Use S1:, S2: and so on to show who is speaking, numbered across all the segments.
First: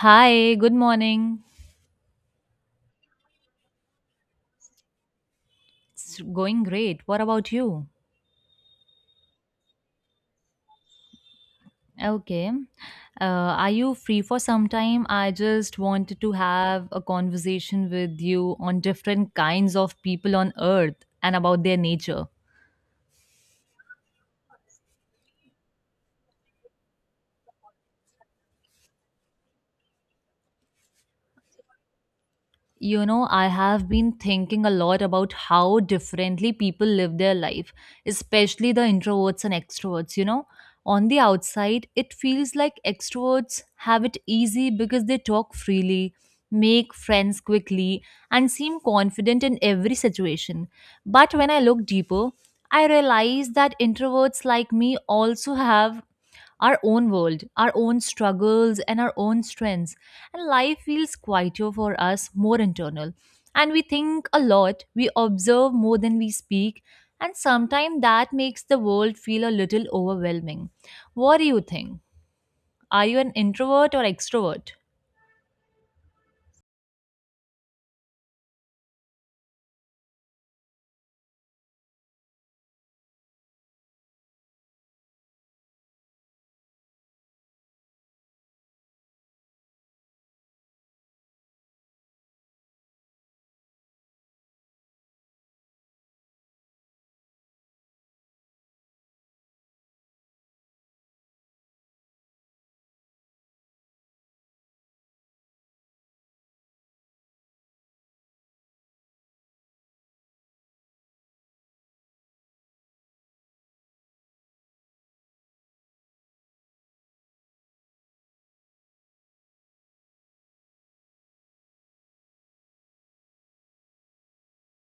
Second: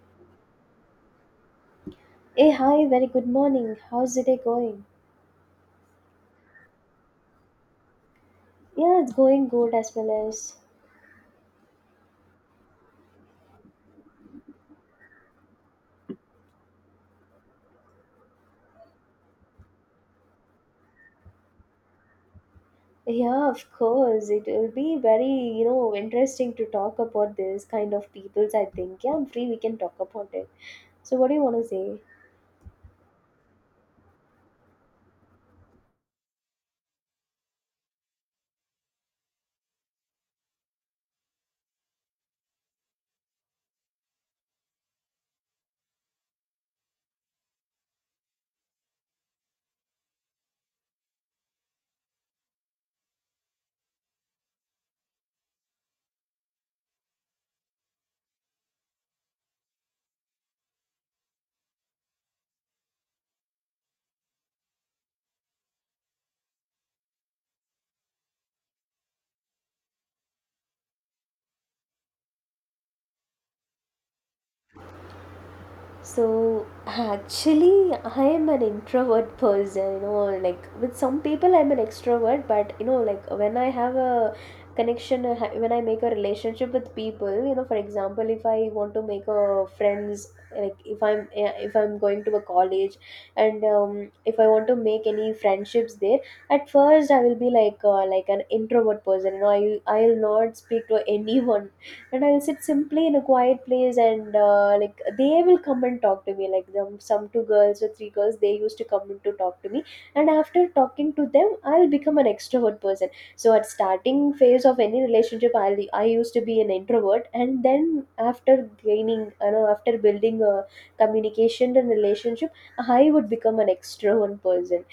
S1: Hi, good morning.
S2: Hey, hi, very good morning. How's the day going?
S1: It's going great. What about you?
S2: Yeah, it's going good as well as.
S1: Okay. Are you free for some time? I just wanted to have a conversation with you on different kinds of people on earth and about their nature.
S2: Yeah, of course. It will be very, interesting to talk about this kind of peoples, I think. Yeah, I'm free, we can talk about it. So, what do you want to say?
S1: You know, I have been thinking a lot about how differently people live their life, especially the introverts and extroverts, you know. On the outside it feels like extroverts have it easy because they talk freely, make friends quickly, and seem confident in every situation. But when I look deeper, I realize that introverts like me also have our own world, our own struggles, and our own strengths. And life feels quieter for us, more internal. And we think a lot, we observe more than we speak, and sometimes that makes the world feel a little overwhelming. What do you think? Are you an introvert or extrovert?
S2: So actually, I am an introvert person, like with some people I'm an extrovert, but like when I have a connection, when I make a relationship with people, for example, if I want to make a friends, like if I'm if I'm going to a college, and if I want to make any friendships there. At first I will be like an introvert person, I'll not speak to anyone, and I'll sit simply in a quiet place, and like they will come and talk to me, like them some two girls or three girls they used to come in to talk to me. And after talking to them, I'll become an extrovert person. So at starting phase of any relationship, I used to be an introvert, and then after gaining, after building a communication and relationship, I would become an extrovert person.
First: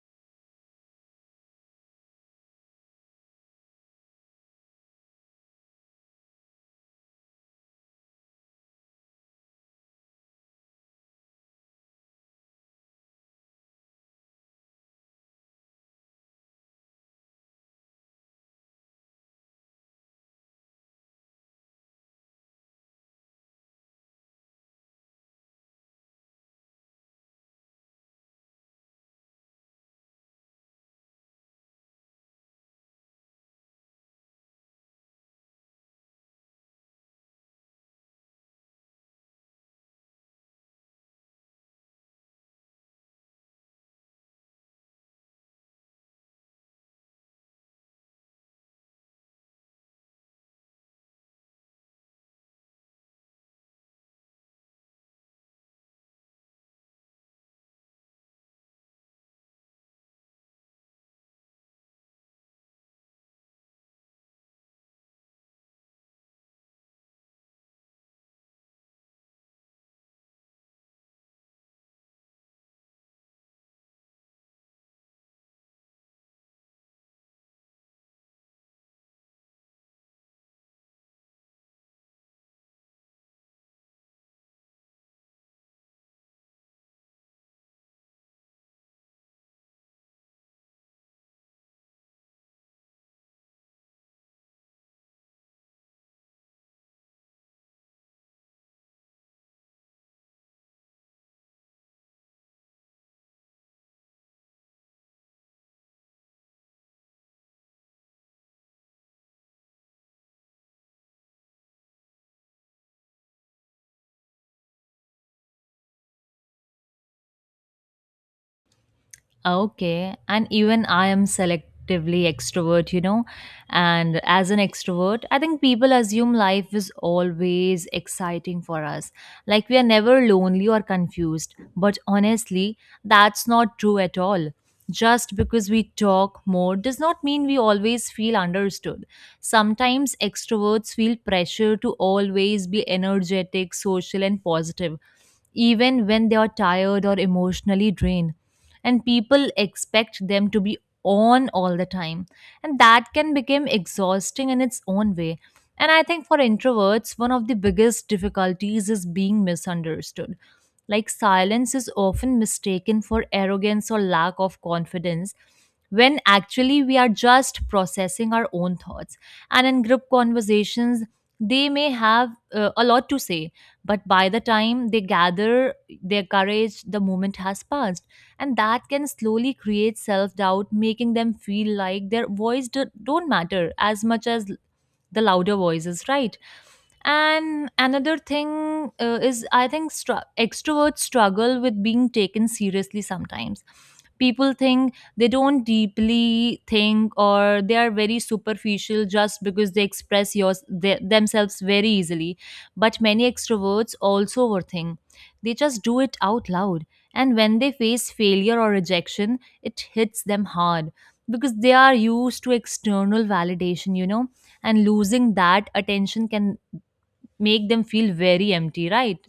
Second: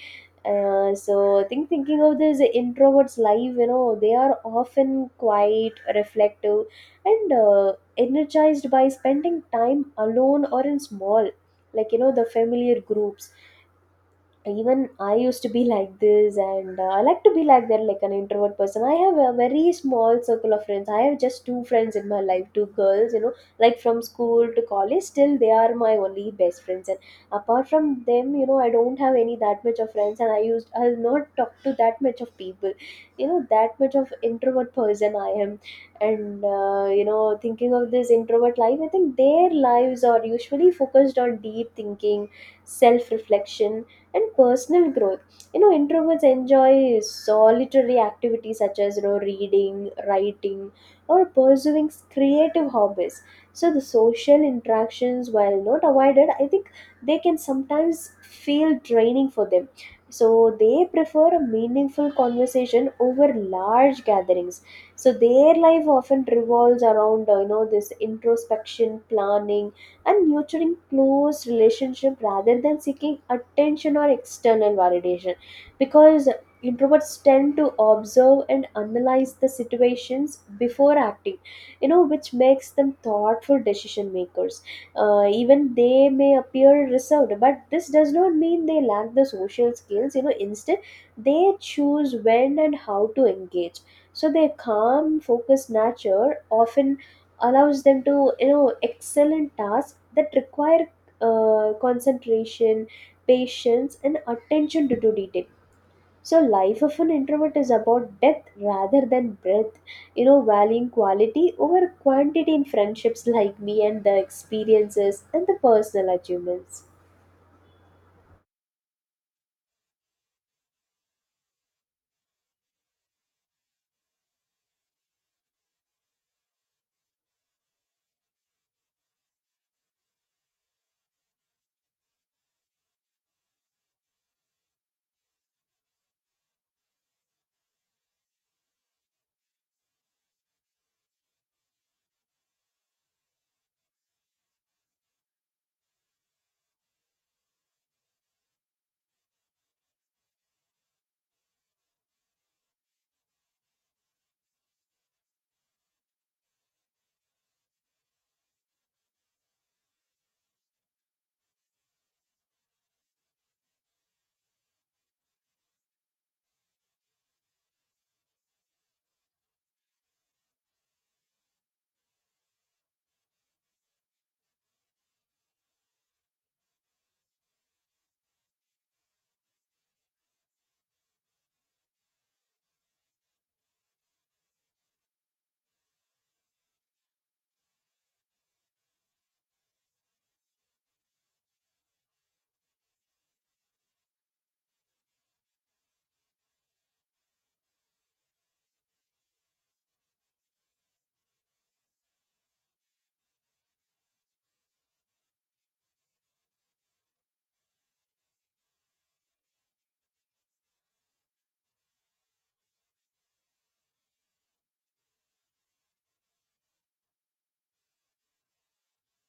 S2: So I think thinking of this introverts life, they are often quiet, reflective, and energized by spending time alone or in small, like the familiar groups. Even I used to be like this, and I like to be like that, like an introvert person. I have a very small circle of friends. I have just two friends in my life, two girls, like from school to college, still they are my only best friends. And apart from them, I don't have any that much of friends, and I'll not talk to that much of people, that much of introvert person I am. And, thinking of this introvert life, I think their lives are usually focused on deep thinking, self reflection, and personal growth. Introverts enjoy solitary activities such as reading, writing, or pursuing creative hobbies. So the social interactions, while not avoided, I think they can sometimes feel draining for them. So they prefer a meaningful conversation over large gatherings. So their life often revolves around this introspection, planning, and nurturing close relationship rather than seeking attention or external validation, because introverts tend to observe and analyze the situations before acting, which makes them thoughtful decision makers. Even they may appear reserved, but this does not mean they lack the social skills. Instead, they choose when and how to engage. So their calm focused nature often allows them to excel in tasks that require concentration, patience, and attention to detail. So life of an introvert is about depth rather than breadth, valuing quality over quantity in friendships like me, and the experiences and the personal achievements.
S1: Okay. And even I am selectively extrovert, you know. And as an extrovert, I think people assume life is always exciting for us. Like we are never lonely or confused. But honestly, that's not true at all. Just because we talk more does not mean we always feel understood. Sometimes extroverts feel pressure to always be energetic, social, and positive, even when they are tired or emotionally drained, and people expect them to be on all the time, and that can become exhausting in its own way. And I think for introverts, one of the biggest difficulties is being misunderstood. Like silence is often mistaken for arrogance or lack of confidence, when actually we are just processing our own thoughts. And in group conversations, they may have a lot to say, but by the time they gather their courage, the moment has passed. And that can slowly create self-doubt, making them feel like their voice don't matter as much as the louder voices, right? And another thing, is I think extroverts struggle with being taken seriously sometimes. People think they don't deeply think or they are very superficial just because they express yours their themselves very easily. But many extroverts also overthink, they just do it out loud. And when they face failure or rejection, it hits them hard, because they are used to external validation, you know, and losing that attention can make them feel very empty, right?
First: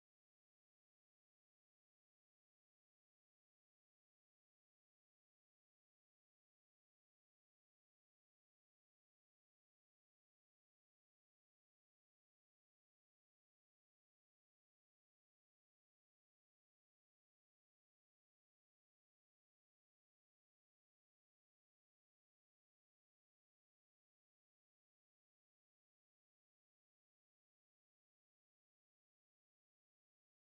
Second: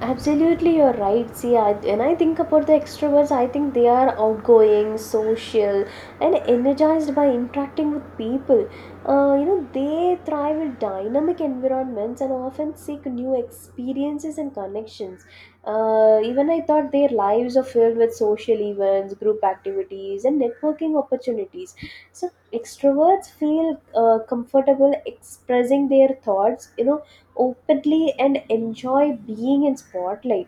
S2: Absolutely, you're right. See, I, when I think about the extroverts, I think they are outgoing, social, and energized by interacting with people. They thrive in dynamic environments and often seek new experiences and connections. Even I thought their lives are filled with social events, group activities, and networking opportunities. So, extroverts feel comfortable expressing their thoughts, openly, and enjoy being in spotlight.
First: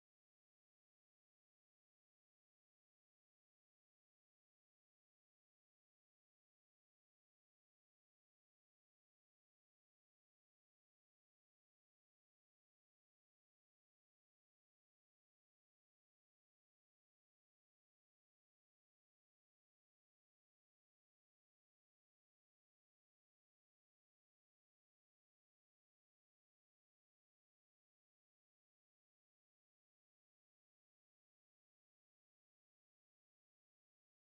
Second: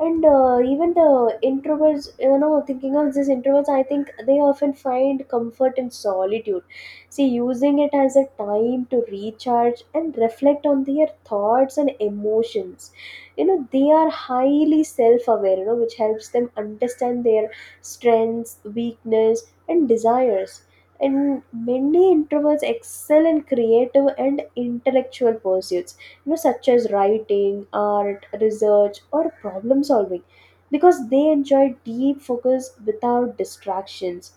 S2: And even the introverts, thinking of these introverts, I think they often find comfort in solitude, see, using it as a time to recharge and reflect on their thoughts and emotions. They are highly self-aware, which helps them understand their strengths, weakness, and desires. And many introverts excel in creative and intellectual pursuits, such as writing, art, research, or problem solving, because they enjoy deep focus without distractions.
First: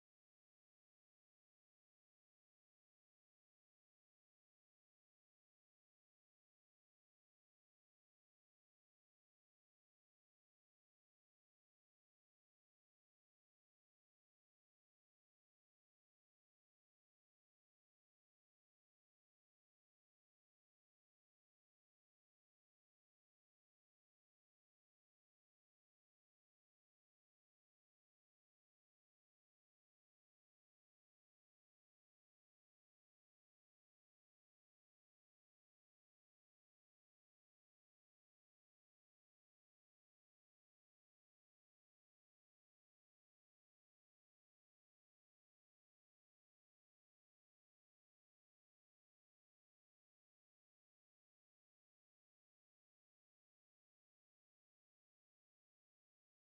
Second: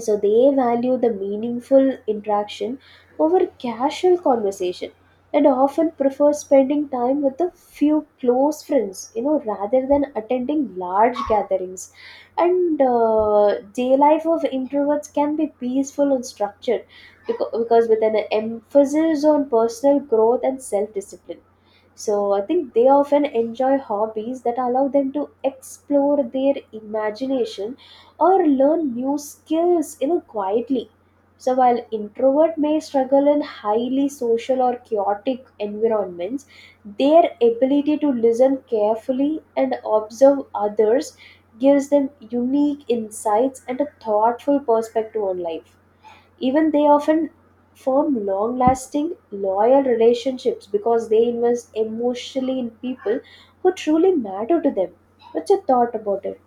S2: So they value the meaningful interaction over casual conversation, and often prefer spending time with a few close friends, rather than attending large gatherings. And day life of introverts can be peaceful and structured, because with an emphasis on personal growth and self discipline. So I think they often enjoy hobbies that allow them to explore their imagination or learn new skills, quietly. So while introvert may struggle in highly social or chaotic environments, their ability to listen carefully and observe others gives them unique insights and a thoughtful perspective on life. Even they often form long lasting, loyal relationships because they invest emotionally in people who truly matter to them. What's your thought about it?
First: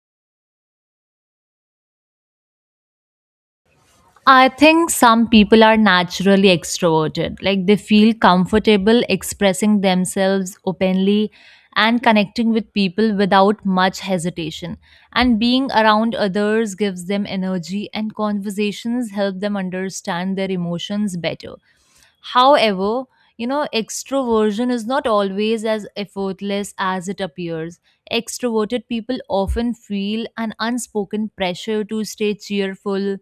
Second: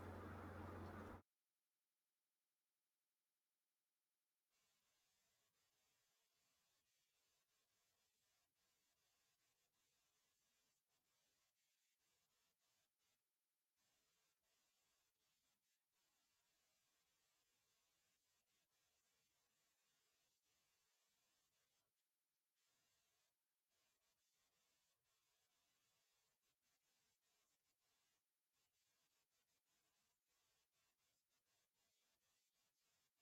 S1: I think some people are naturally extroverted. Like they feel comfortable expressing themselves openly and connecting with people without much hesitation. And being around others gives them energy, and conversations help them understand their emotions better. However, you know, extroversion is not always as effortless as it appears. Extroverted people often feel an unspoken pressure to stay cheerful,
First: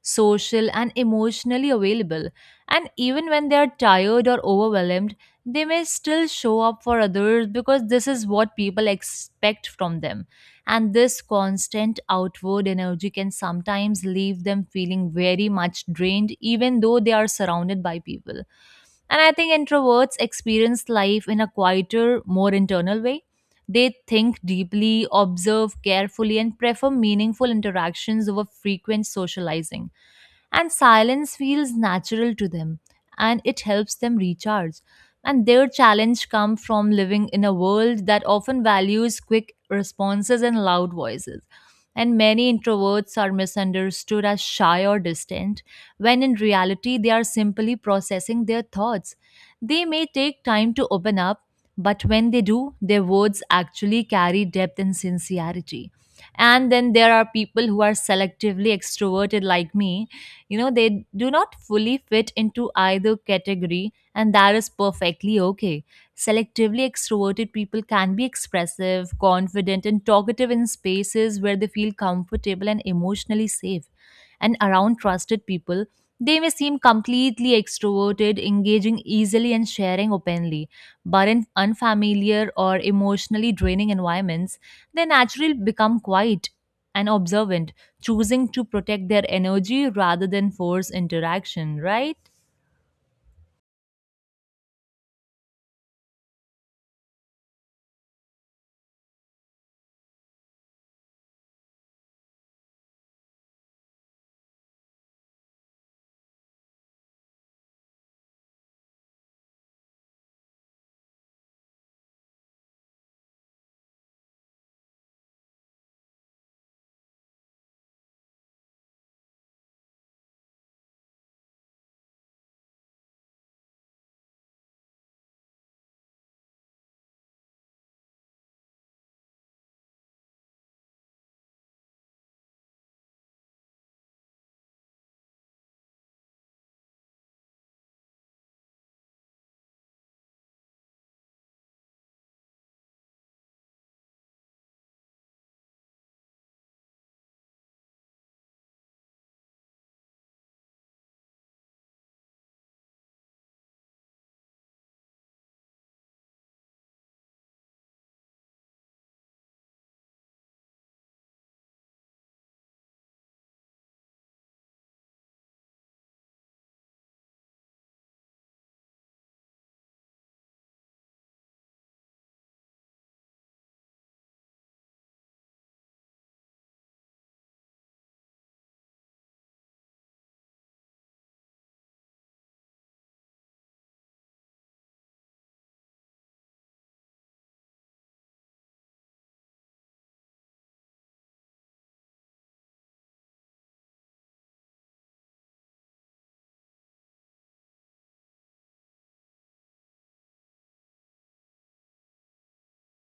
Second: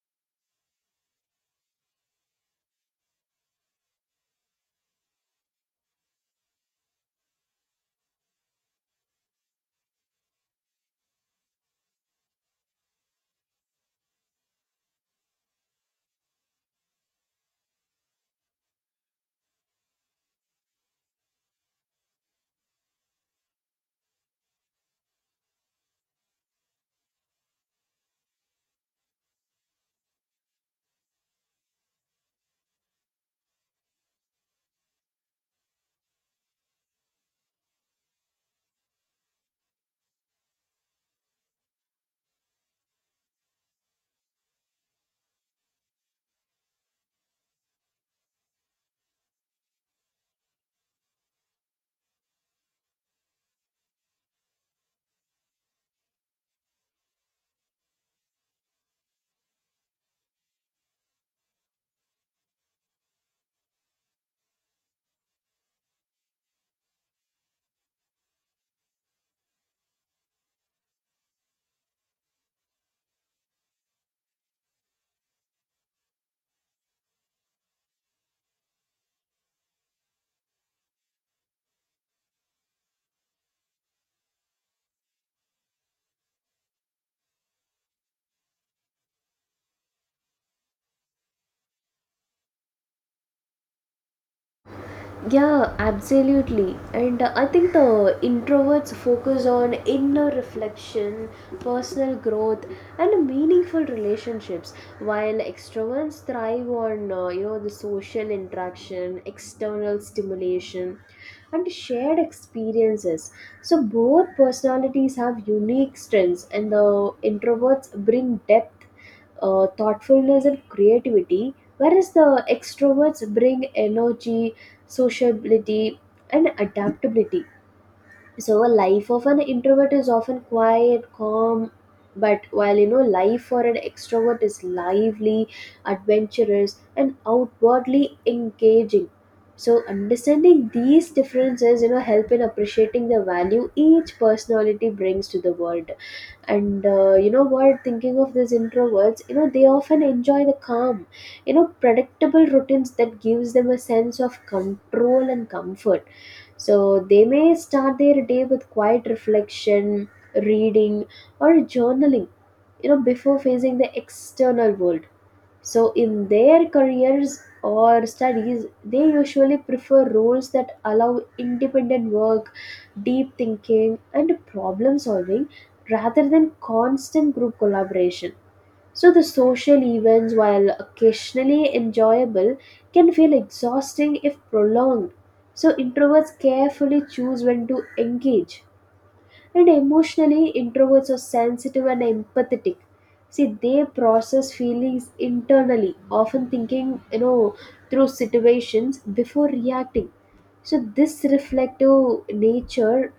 S1: social, and emotionally available. And even when they are tired or overwhelmed, they may still show up for others because this is what people expect from them. And this constant outward energy can sometimes leave them feeling very much drained, even though they are surrounded by people. And I think introverts experience life in a quieter, more internal way. They think deeply, observe carefully, and prefer meaningful interactions over frequent socializing. And silence feels natural to them and it helps them recharge. And their challenge comes from living in a world that often values quick responses and loud voices. And many introverts are misunderstood as shy or distant, when in reality they are simply processing their thoughts. They may take time to open up, but when they do, their words actually carry depth and sincerity. And then there are people who are selectively extroverted, like me. You know, they do not fully fit into either category, and that is perfectly okay. Selectively extroverted people can be expressive, confident, and talkative in spaces where they feel comfortable and emotionally safe. And around trusted people, they may seem completely extroverted, engaging easily and sharing openly, but in unfamiliar or emotionally draining environments, they naturally become quiet and observant, choosing to protect their energy rather than force interaction, right?
S2: Yeah, absolutely. And I think the introverts focus on inner reflection, personal growth, and meaningful relationships, while extroverts thrive on the social interaction, external stimulation, and shared experiences. So both personalities have unique strengths, and the introverts bring depth, thoughtfulness, and creativity, whereas the extroverts bring energy, sociability, and adaptability. So, a life of an introvert is often quiet, calm, but while life for an extrovert is lively, adventurous, and outwardly engaging. So, understanding these differences, help in appreciating the value each personality brings to the world. And you know what thinking of these introverts, they often enjoy the calm, predictable routines that gives them a sense of control and comfort. So they may start their day with quiet reflection, reading, or journaling, before facing the external world. So, in their careers or studies, they usually prefer roles that allow independent work, deep thinking, and problem solving rather than constant group collaboration. So, the social events, while occasionally enjoyable, can feel exhausting if prolonged. So, introverts carefully choose when to engage. And emotionally, introverts are sensitive and empathetic. See, they process feelings internally, often thinking, through situations before reacting. So, this reflective nature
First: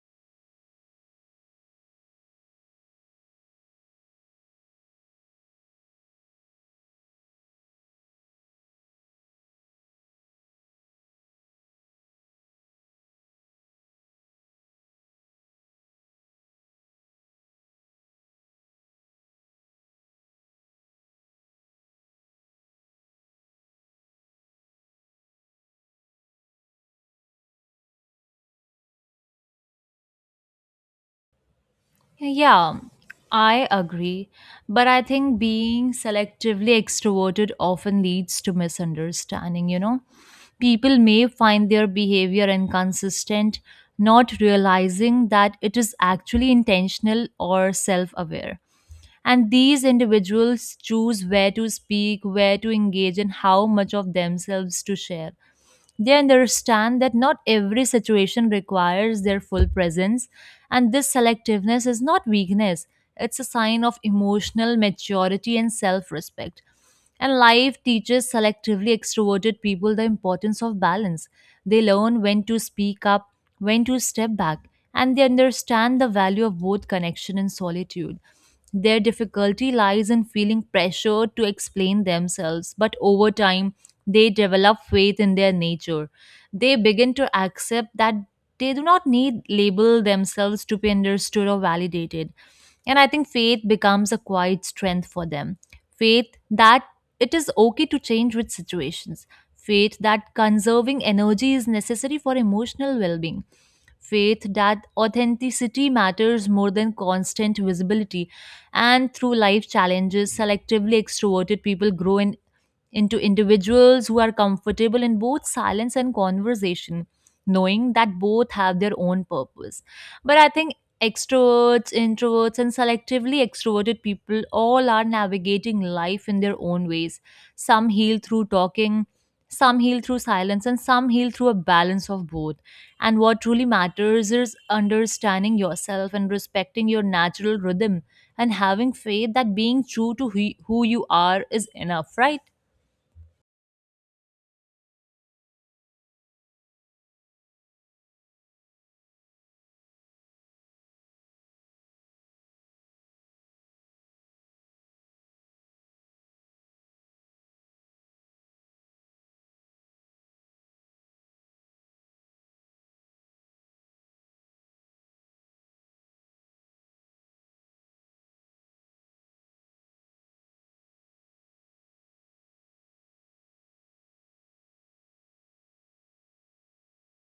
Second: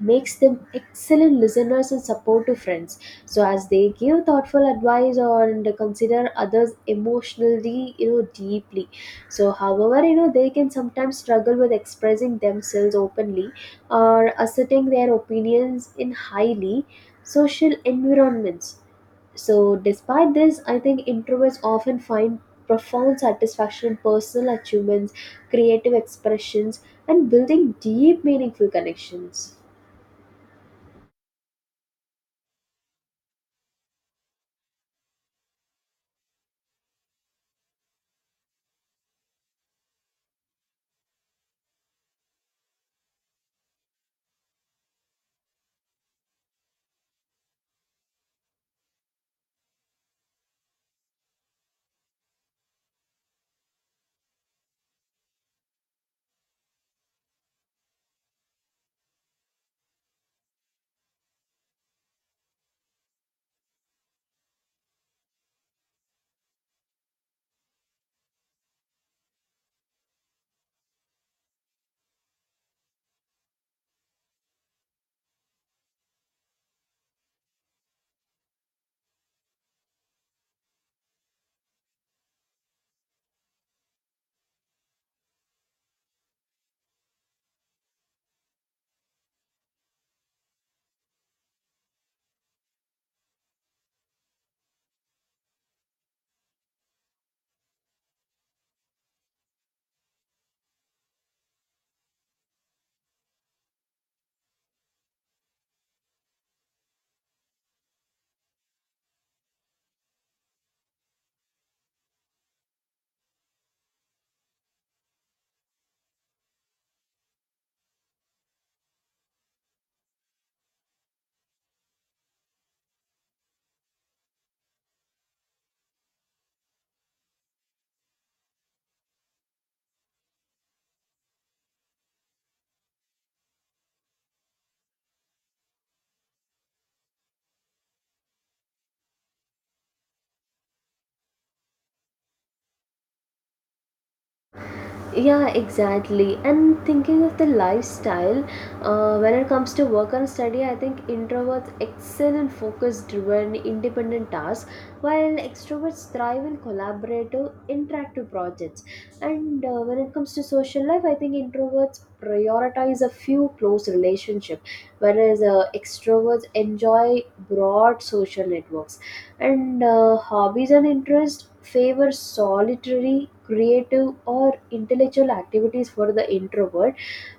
S2: makes them excellent listeners and supportive friends. So as they give thoughtful advice or and consider others emotionally, deeply. So however, they can sometimes struggle with expressing themselves openly or asserting their opinions in highly social environments. So despite this, I think introverts often find profound satisfaction in personal achievements, creative expressions, and building deep meaningful connections.
S1: Yeah, I agree. But I think being selectively extroverted often leads to misunderstanding, you know? People may find their behavior inconsistent, not realizing that it is actually intentional or self aware. And these individuals choose where to speak, where to engage, and how much of themselves to share. They understand that not every situation requires their full presence, and this selectiveness is not weakness, it's a sign of emotional maturity and self respect. And life teaches selectively extroverted people the importance of balance. They learn when to speak up, when to step back, and they understand the value of both connection and solitude. Their difficulty lies in feeling pressure to explain themselves, but over time, they develop faith in their nature. They begin to accept that they do not need label themselves to be understood or validated. And I think faith becomes a quiet strength for them. Faith that it is okay to change with situations. Faith that conserving energy is necessary for emotional well being, faith that authenticity matters more than constant visibility. And through life challenges, selectively extroverted people grow in into individuals who are comfortable in both silence and conversation, knowing that both have their own purpose. But I think extroverts, introverts, and selectively extroverted people all are navigating life in their own ways. Some heal through talking, some heal through silence, and some heal through a balance of both. And what truly matters is understanding yourself and respecting your natural rhythm and having faith that being true to who you are is enough, right?
S2: Yeah, exactly. And thinking of the lifestyle, when it comes to work and study, I think introverts excel in focus driven, independent tasks, while extroverts thrive in collaborative, interactive projects. And when it comes to social life, I think introverts prioritize a few close relationships, whereas extroverts enjoy broad social networks. And hobbies and interests favor solitary, creative, or intellectual activities for the introvert,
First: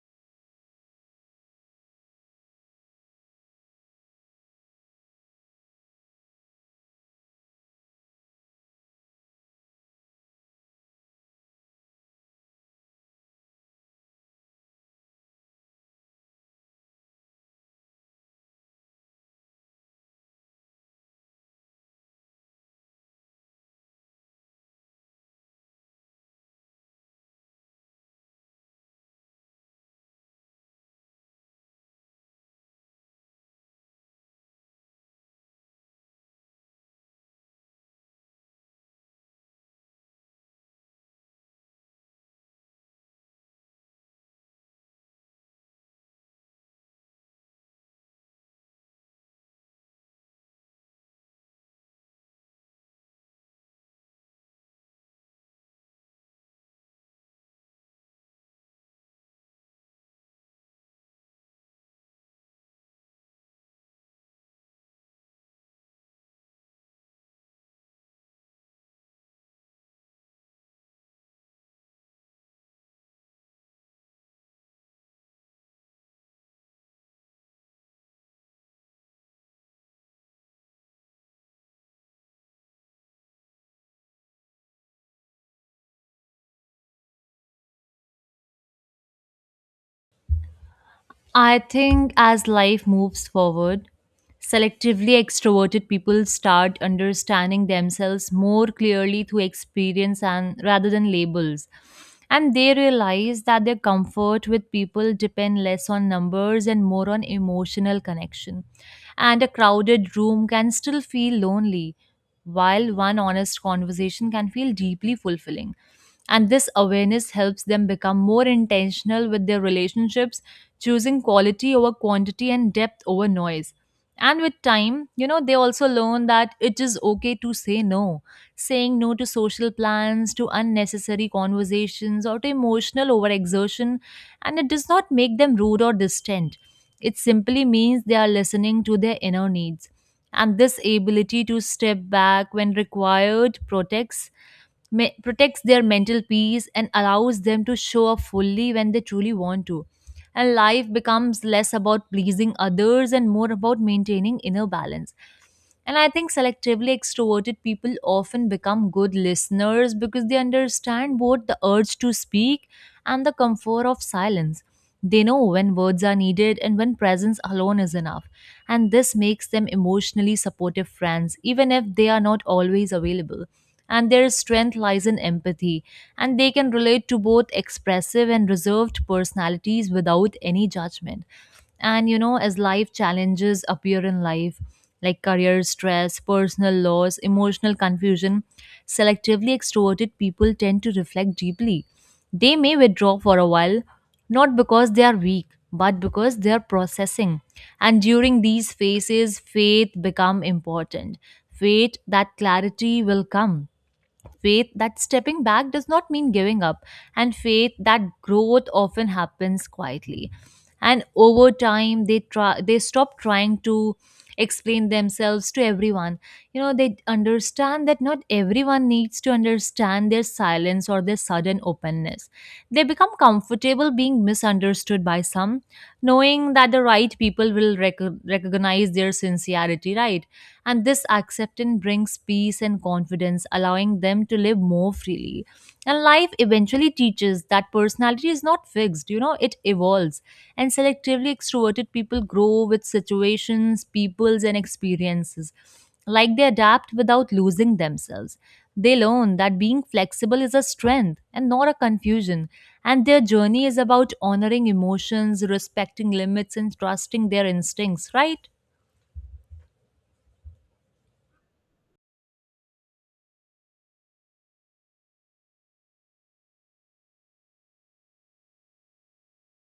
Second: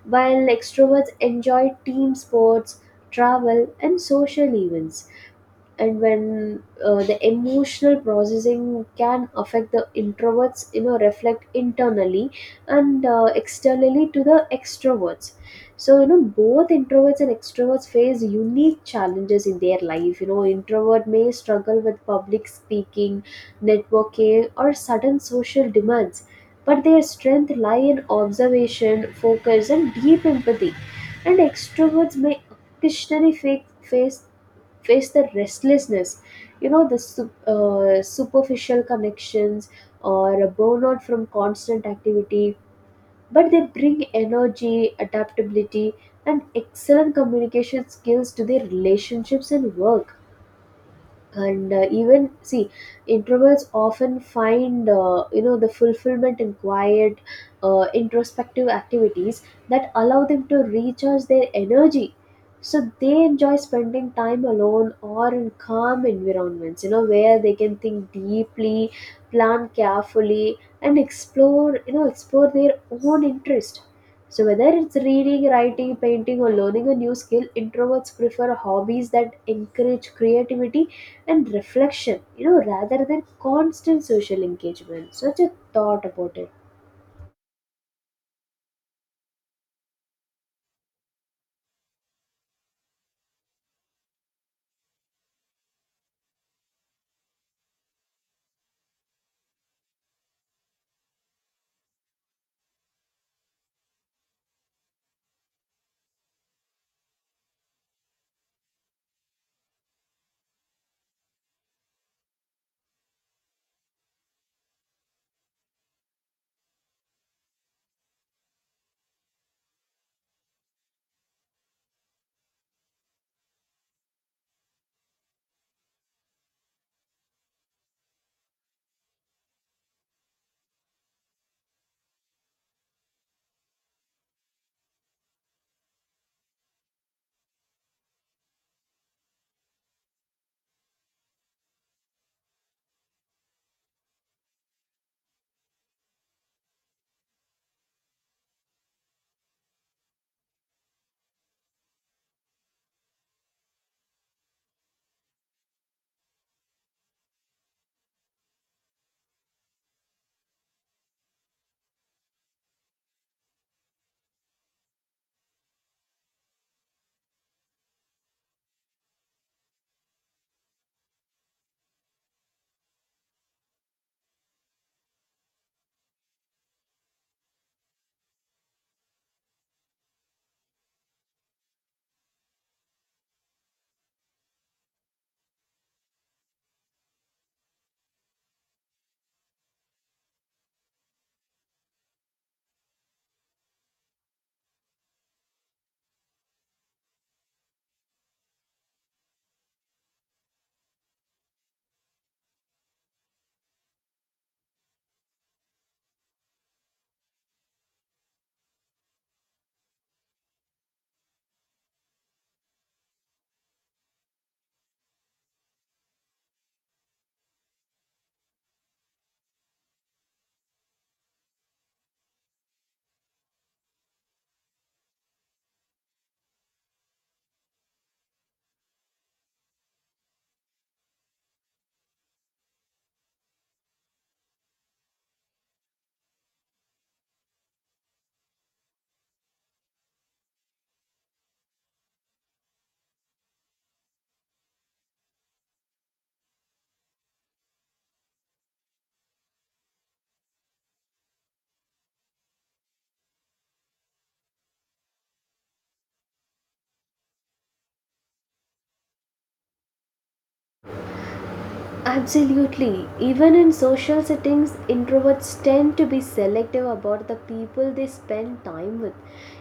S2: while extroverts enjoy team sports, travel, and social events. And when the emotional processing can affect the introverts, reflect internally, and externally to the extroverts. So both introverts and extroverts face unique challenges in their life. Introvert may struggle with public speaking, networking, or sudden social demands, but their strength lie in observation, focus, and deep empathy. And extroverts may occasionally face the restlessness, the superficial connections, or a burnout from constant activity, but they bring energy, adaptability, and excellent communication skills to their relationships and work. And even see, introverts often find the fulfillment in quiet, introspective activities that allow them to recharge their energy. So they enjoy spending time alone or in calm environments, where they can think deeply, plan carefully, and explore their own interest. So whether it's reading, writing, painting, or learning a new skill, introverts prefer hobbies that encourage creativity and reflection, rather than constant social engagement. Such a thought about it.
S1: I think as life moves forward, selectively extroverted people start understanding themselves more clearly through experience and rather than labels. And they realize that their comfort with people depend less on numbers and more on emotional connection. And a crowded room can still feel lonely, while one honest conversation can feel deeply fulfilling, and this awareness helps them become more intentional with their relationships, choosing quality over quantity and depth over noise. And with time, you know, they also learn that it is okay to say no. Saying no to social plans, to unnecessary conversations, or to emotional overexertion, and it does not make them rude or distant. It simply means they are listening to their inner needs. And this ability to step back when required protects protects their mental peace and allows them to show up fully when they truly want to. And life becomes less about pleasing others and more about maintaining inner balance. And I think selectively extroverted people often become good listeners because they understand both the urge to speak and the comfort of silence. They know when words are needed and when presence alone is enough. And this makes them emotionally supportive friends, even if they are not always available, and their strength lies in empathy, and they can relate to both expressive and reserved personalities without any judgment. And you know, as life challenges appear in life, like career stress, personal loss, emotional confusion, selectively extroverted people tend to reflect deeply. They may withdraw for a while, not because they are weak, but because they are processing. And during these phases, faith become important. Faith that clarity will come, faith that stepping back does not mean giving up, and faith that growth often happens quietly. And over time, they stop trying to explain themselves to everyone. You know, they understand that not everyone needs to understand their silence or their sudden openness. They become comfortable being misunderstood by some, knowing that the right people will recognize their sincerity, right? And this acceptance brings peace and confidence, allowing them to live more freely. And life eventually teaches that personality is not fixed, you know, it evolves. And selectively extroverted people grow with situations, peoples, and experiences. Like they adapt without losing themselves. They learn that being flexible is a strength and not a confusion. And their journey is about honoring emotions, respecting limits, and trusting their instincts, right?
S2: Absolutely. Even in social settings, introverts tend to be selective about the people they spend time with.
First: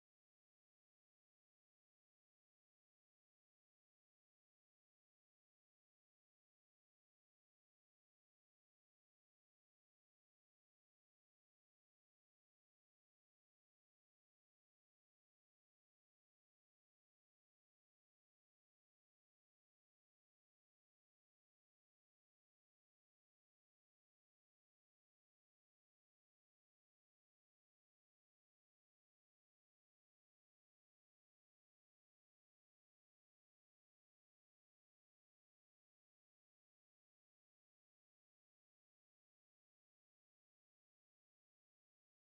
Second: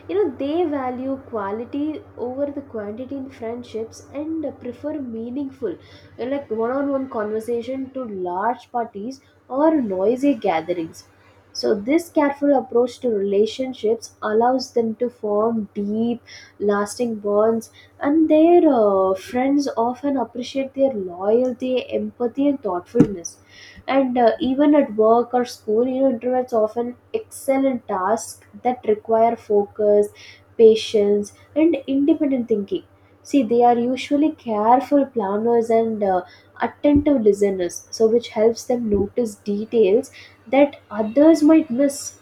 S2: They value quality over the quantity in friendships, and prefer meaningful, like one on one conversation to large parties or noisy gatherings. So, this careful approach to relationships allows them to form deep, lasting bonds, and their friends often appreciate their loyalty, empathy, and thoughtfulness. And even at work or school, introverts often excel in tasks that require focus, patience, and independent thinking. See, they are usually careful planners and attentive listeners, so which helps them notice details that others might miss.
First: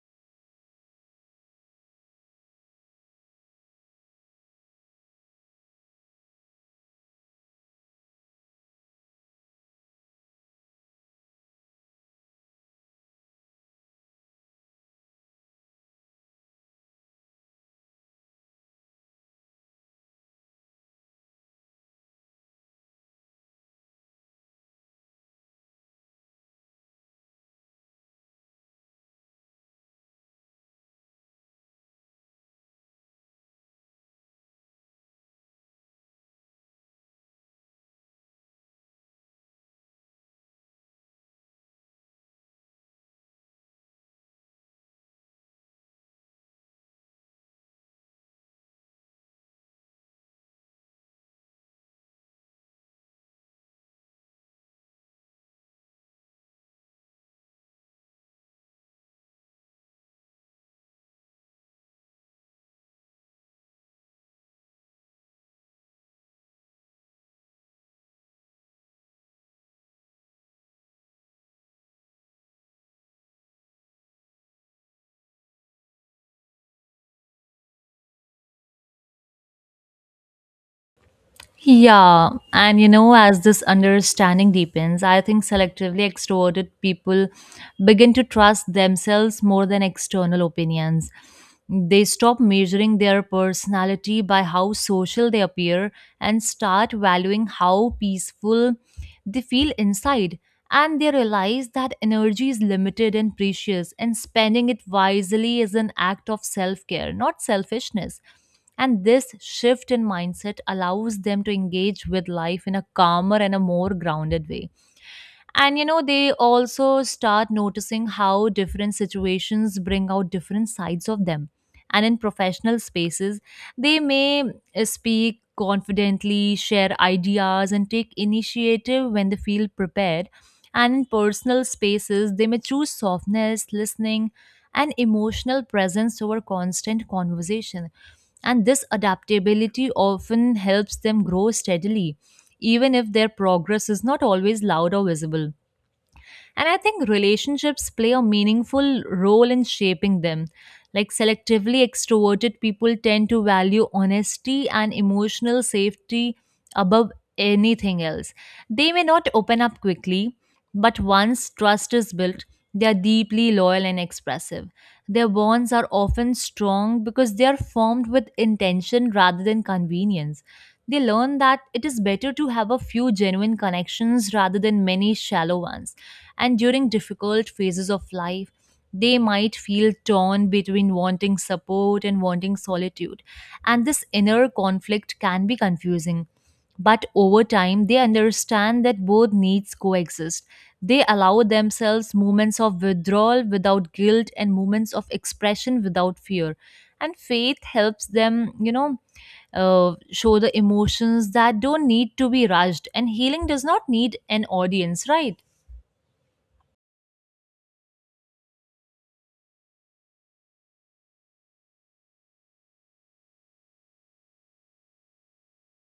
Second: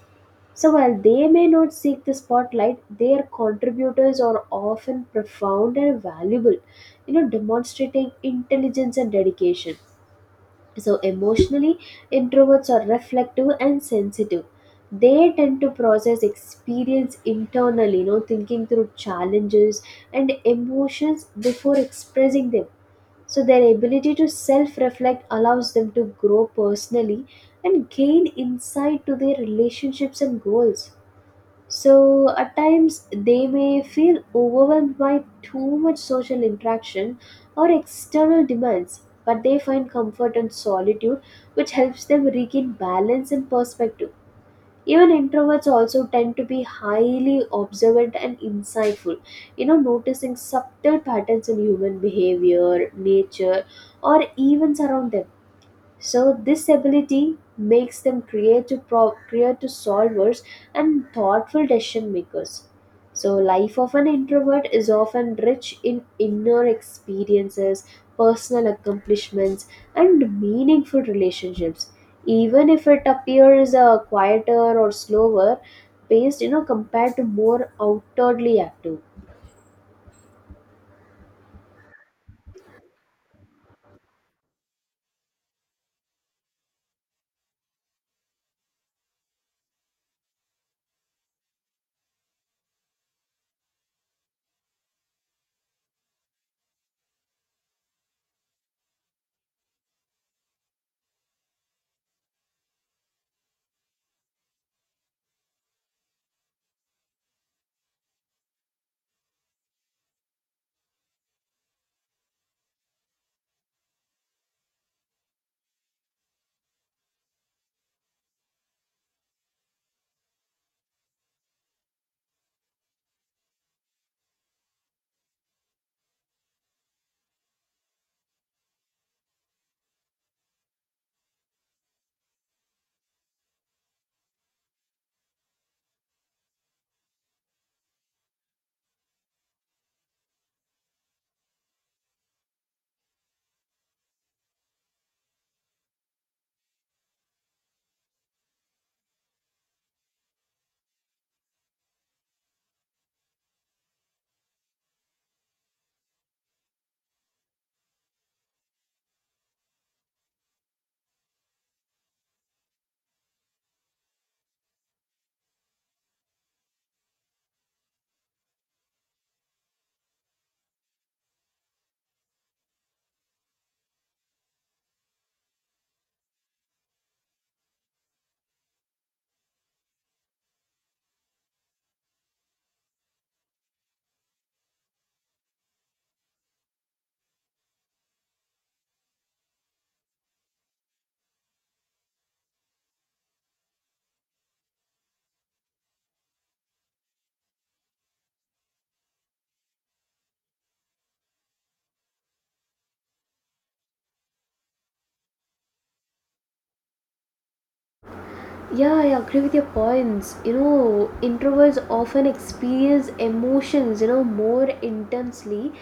S2: So while they may not seek the spotlight, their contributors are often profound and valuable, demonstrating intelligence and dedication. So emotionally, introverts are reflective and sensitive. They tend to process experience internally, thinking through challenges and emotions before expressing them. So their ability to self-reflect allows them to grow personally and gain insight to their relationships and goals. So at times they may feel overwhelmed by too much social interaction or external demands, but they find comfort in solitude, which helps them regain balance and perspective. Even introverts also tend to be highly observant and insightful, you know, noticing subtle patterns in human behavior, nature, or events around them, so this ability makes them creative, creative solvers and thoughtful decision makers. So life of an introvert is often rich in inner experiences, personal accomplishments, and meaningful relationships. Even if it appears quieter or slower paced, you know, compared to more outwardly active.
S1: Yeah, and you know, as this understanding deepens, I think selectively extroverted people begin to trust themselves more than external opinions. They stop measuring their personality by how social they appear and start valuing how peaceful they feel inside, and they realize that energy is limited and precious, and spending it wisely is an act of self care, not selfishness. And this shift in mindset allows them to engage with life in a calmer and a more grounded way. And you know, they also start noticing how different situations bring out different sides of them. And in professional spaces, they may speak confidently, share ideas, and take initiative when they feel prepared. And in personal spaces, they may choose softness, listening, and emotional presence over constant conversation. And this adaptability often helps them grow steadily, even if their progress is not always loud or visible. And I think relationships play a meaningful role in shaping them. Like selectively extroverted people tend to value honesty and emotional safety above anything else. They may not open up quickly, but once trust is built, they are deeply loyal and expressive. Their bonds are often strong because they are formed with intention rather than convenience. They learn that it is better to have a few genuine connections rather than many shallow ones. And during difficult phases of life, they might feel torn between wanting support and wanting solitude, and this inner conflict can be confusing, but over time they understand that both needs coexist. They allow themselves moments of withdrawal without guilt and moments of expression without fear. And faith helps them, you know, show the emotions that don't need to be rushed, and healing does not need an audience, right?
S2: Yeah, I agree with your points. You know, introverts often experience emotions, you know, more intensely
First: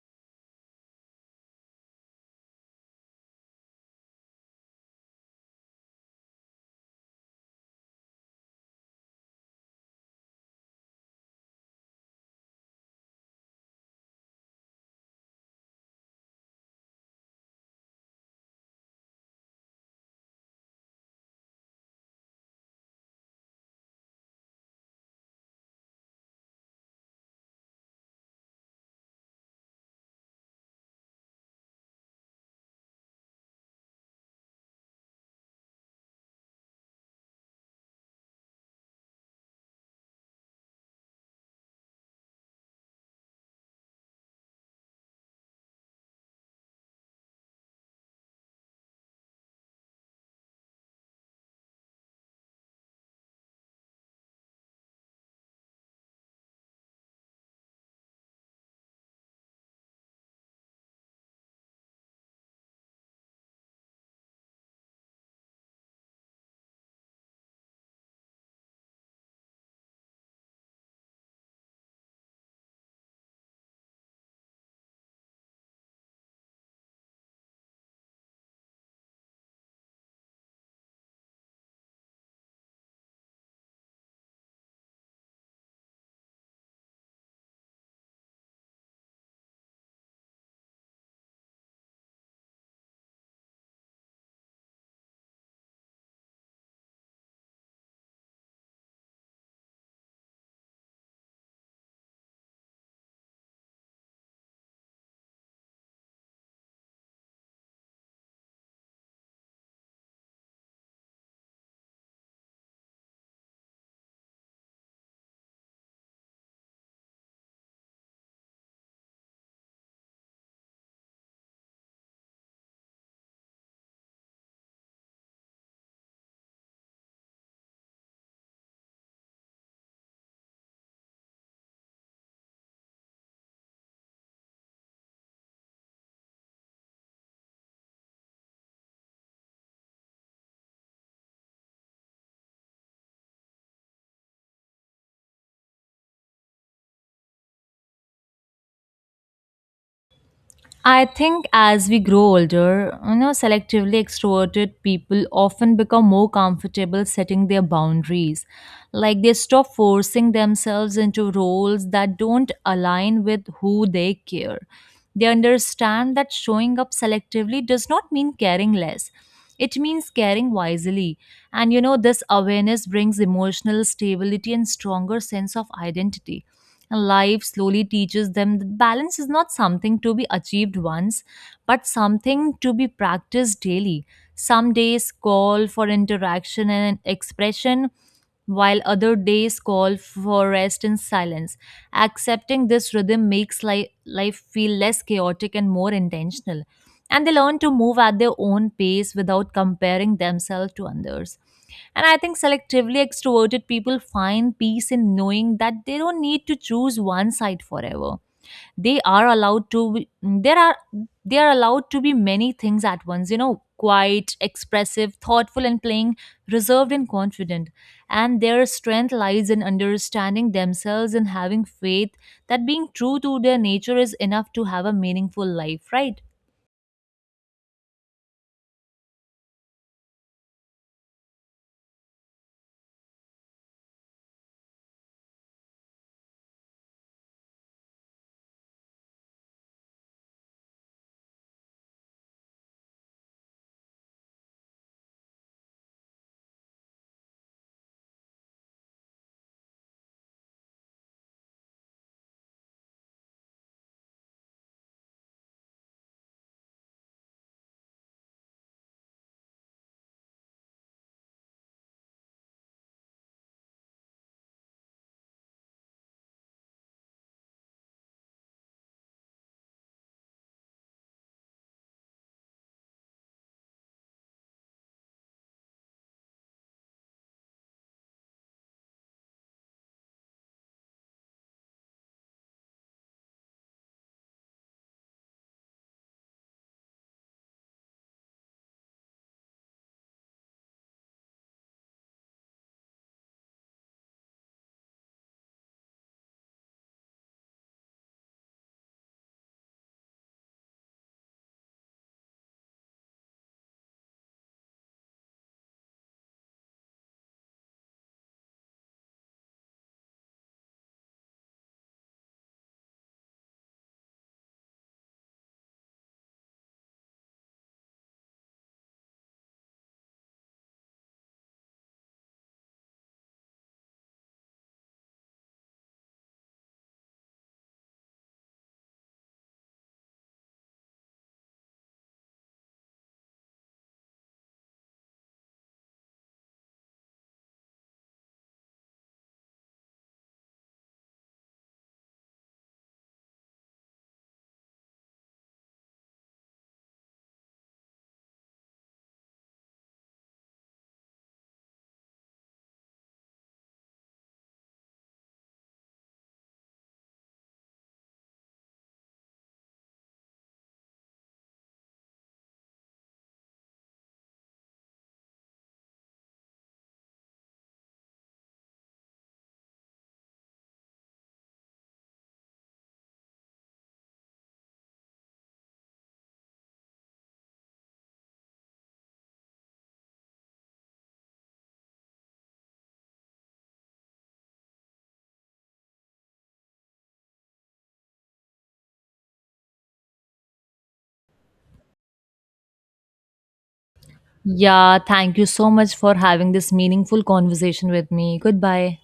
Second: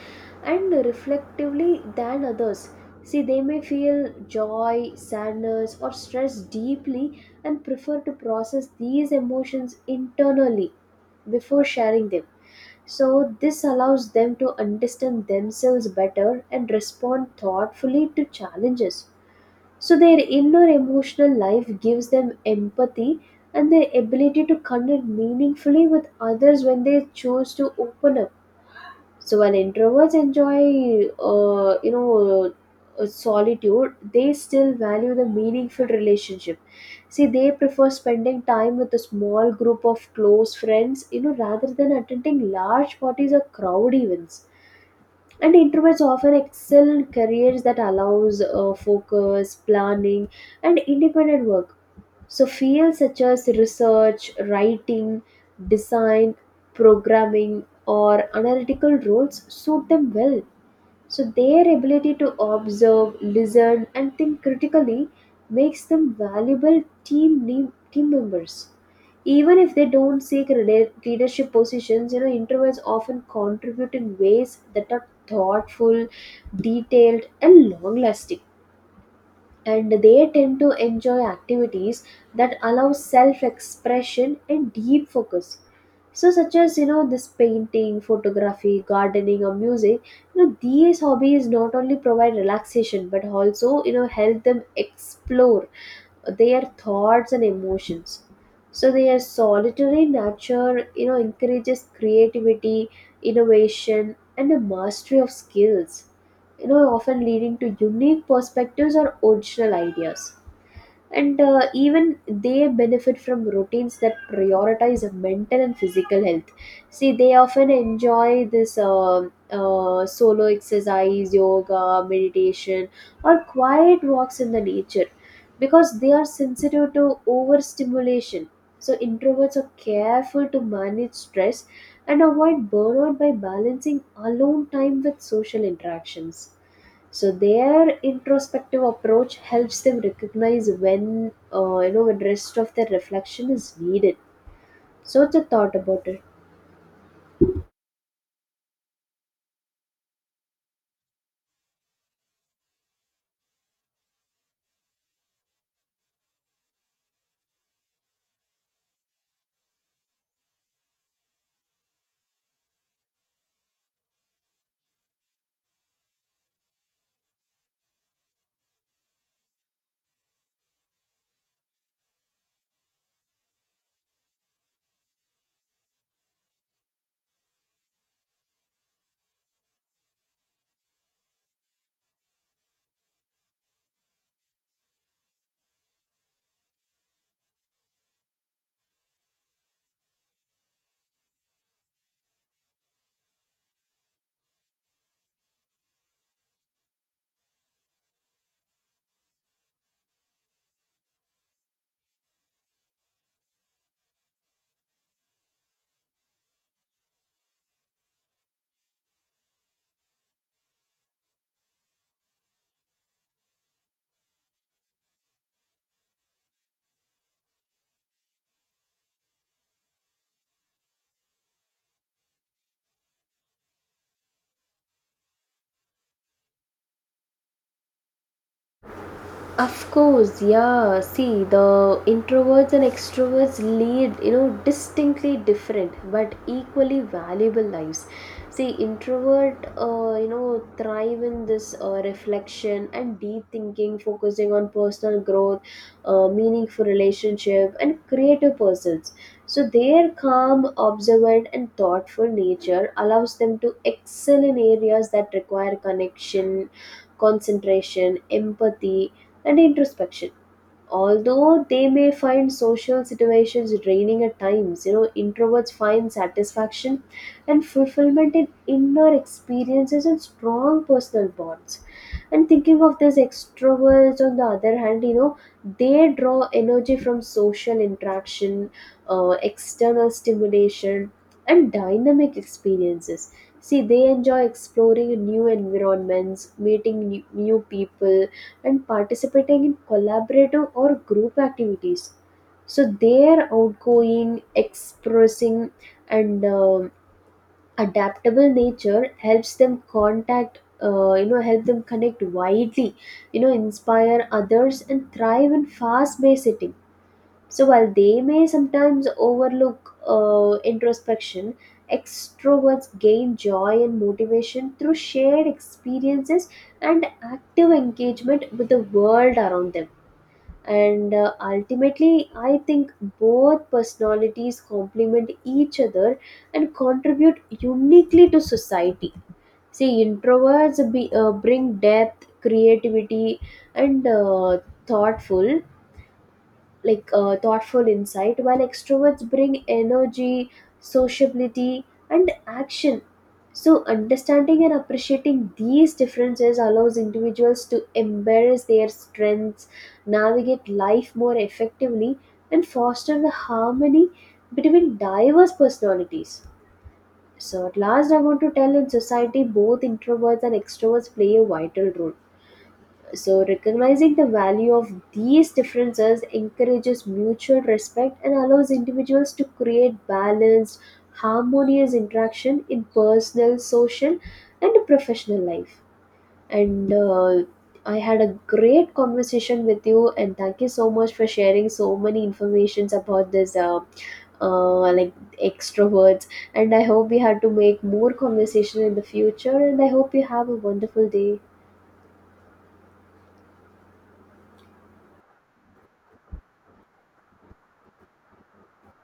S2: and reflectively than others. See, they may feel joy, sadness, or stress deeply and prefer to process these emotions internally before sharing them. So, this allows them to understand themselves better and respond thoughtfully to challenges. So their inner emotional life gives them empathy and the ability to connect meaningfully with others when they choose to open up. So while introverts enjoy, solitude, they still value the meaningful relationship. See, they prefer spending time with a small group of close friends, you know, rather than attending large parties or crowd events, and introverts often excel in careers that allows focus planning and independent work. So fields such as research, writing, design, programming, or analytical roles suit them well. So, their ability to observe, listen, and think critically makes them valuable team members. Even if they don't seek leadership positions, you know, introverts often contribute in ways that are thoughtful, detailed, and long-lasting, and they tend to enjoy activities that allow self expression and deep focus, so such as, you know, this painting, photography, gardening, or music. You know, these hobbies not only provide relaxation but also, you know, help them explore their thoughts and emotions. So their solitary nature, you know, encourages creativity, innovation, and a mastery of skills, you know, often leading to unique perspectives or original ideas. And even they benefit from routines that prioritize mental and physical health. See, they often enjoy this solo exercise, yoga, meditation, or quiet walks in the nature. Because they are sensitive to overstimulation, so introverts are careful to manage stress and avoid burnout by balancing alone time with social interactions. So their introspective approach helps them recognize when, you know, when rest of their reflection is needed. So it's a thought about it.
S1: I think as we grow older, you know, selectively extroverted people often become more comfortable setting their boundaries. Like they stop forcing themselves into roles that don't align with who they care. They understand that showing up selectively does not mean caring less. It means caring wisely. And you know, this awareness brings emotional stability and stronger sense of identity. And life slowly teaches them that balance is not something to be achieved once, but something to be practiced daily. Some days call for interaction and expression, while other days call for rest and silence. Accepting this rhythm makes life feel less chaotic and more intentional. And they learn to move at their own pace without comparing themselves to others. And I think selectively extroverted people find peace in knowing that they don't need to choose one side forever. They are allowed to be, there are they are allowed to be many things at once, you know, quiet, expressive, thoughtful and playing, reserved and confident. And their strength lies in understanding themselves and having faith that being true to their nature is enough to have a meaningful life, right?
S2: Of course, yeah. See, the introverts and extroverts lead, you know, distinctly different but equally valuable lives. See, introvert, you know, thrive in this reflection and deep thinking, focusing on personal growth, meaningful relationship, and creative pursuits. So, their calm, observant, and thoughtful nature allows them to excel in areas that require connection, concentration, empathy, and introspection. Although they may find social situations draining at times, you know, introverts find satisfaction and fulfillment in inner experiences and strong personal bonds. And thinking of this, extroverts, on the other hand, you know, they draw energy from social interaction, external stimulation, and dynamic experiences. See, they enjoy exploring new environments, meeting new people, and participating in collaborative or group activities. So they are outgoing, expressing, and adaptable nature helps them contact. You know, help them connect widely. You know, inspire others and thrive in fast-paced setting. So while they may sometimes overlook introspection, extroverts gain joy and motivation through shared experiences and active engagement with the world around them. And ultimately, I think both personalities complement each other and contribute uniquely to society. See, introverts bring depth, creativity, and thoughtful thoughtful insight, while extroverts bring energy, sociability, and action. So understanding and appreciating these differences allows individuals to embrace their strengths, navigate life more effectively, and foster the harmony between diverse personalities. So at last, I want to tell, in society both introverts and extroverts play a vital role. So, recognizing the value of these differences encourages mutual respect and allows individuals to create balanced, harmonious interaction in personal, social, and professional life. And I had a great conversation with you, and thank you so much for sharing so many informations about this, uh, like extroverts. And I hope we had to make more conversation in the future. And I hope you have a wonderful day.
S1: Yeah, thank you so much for having this meaningful conversation with me. Goodbye.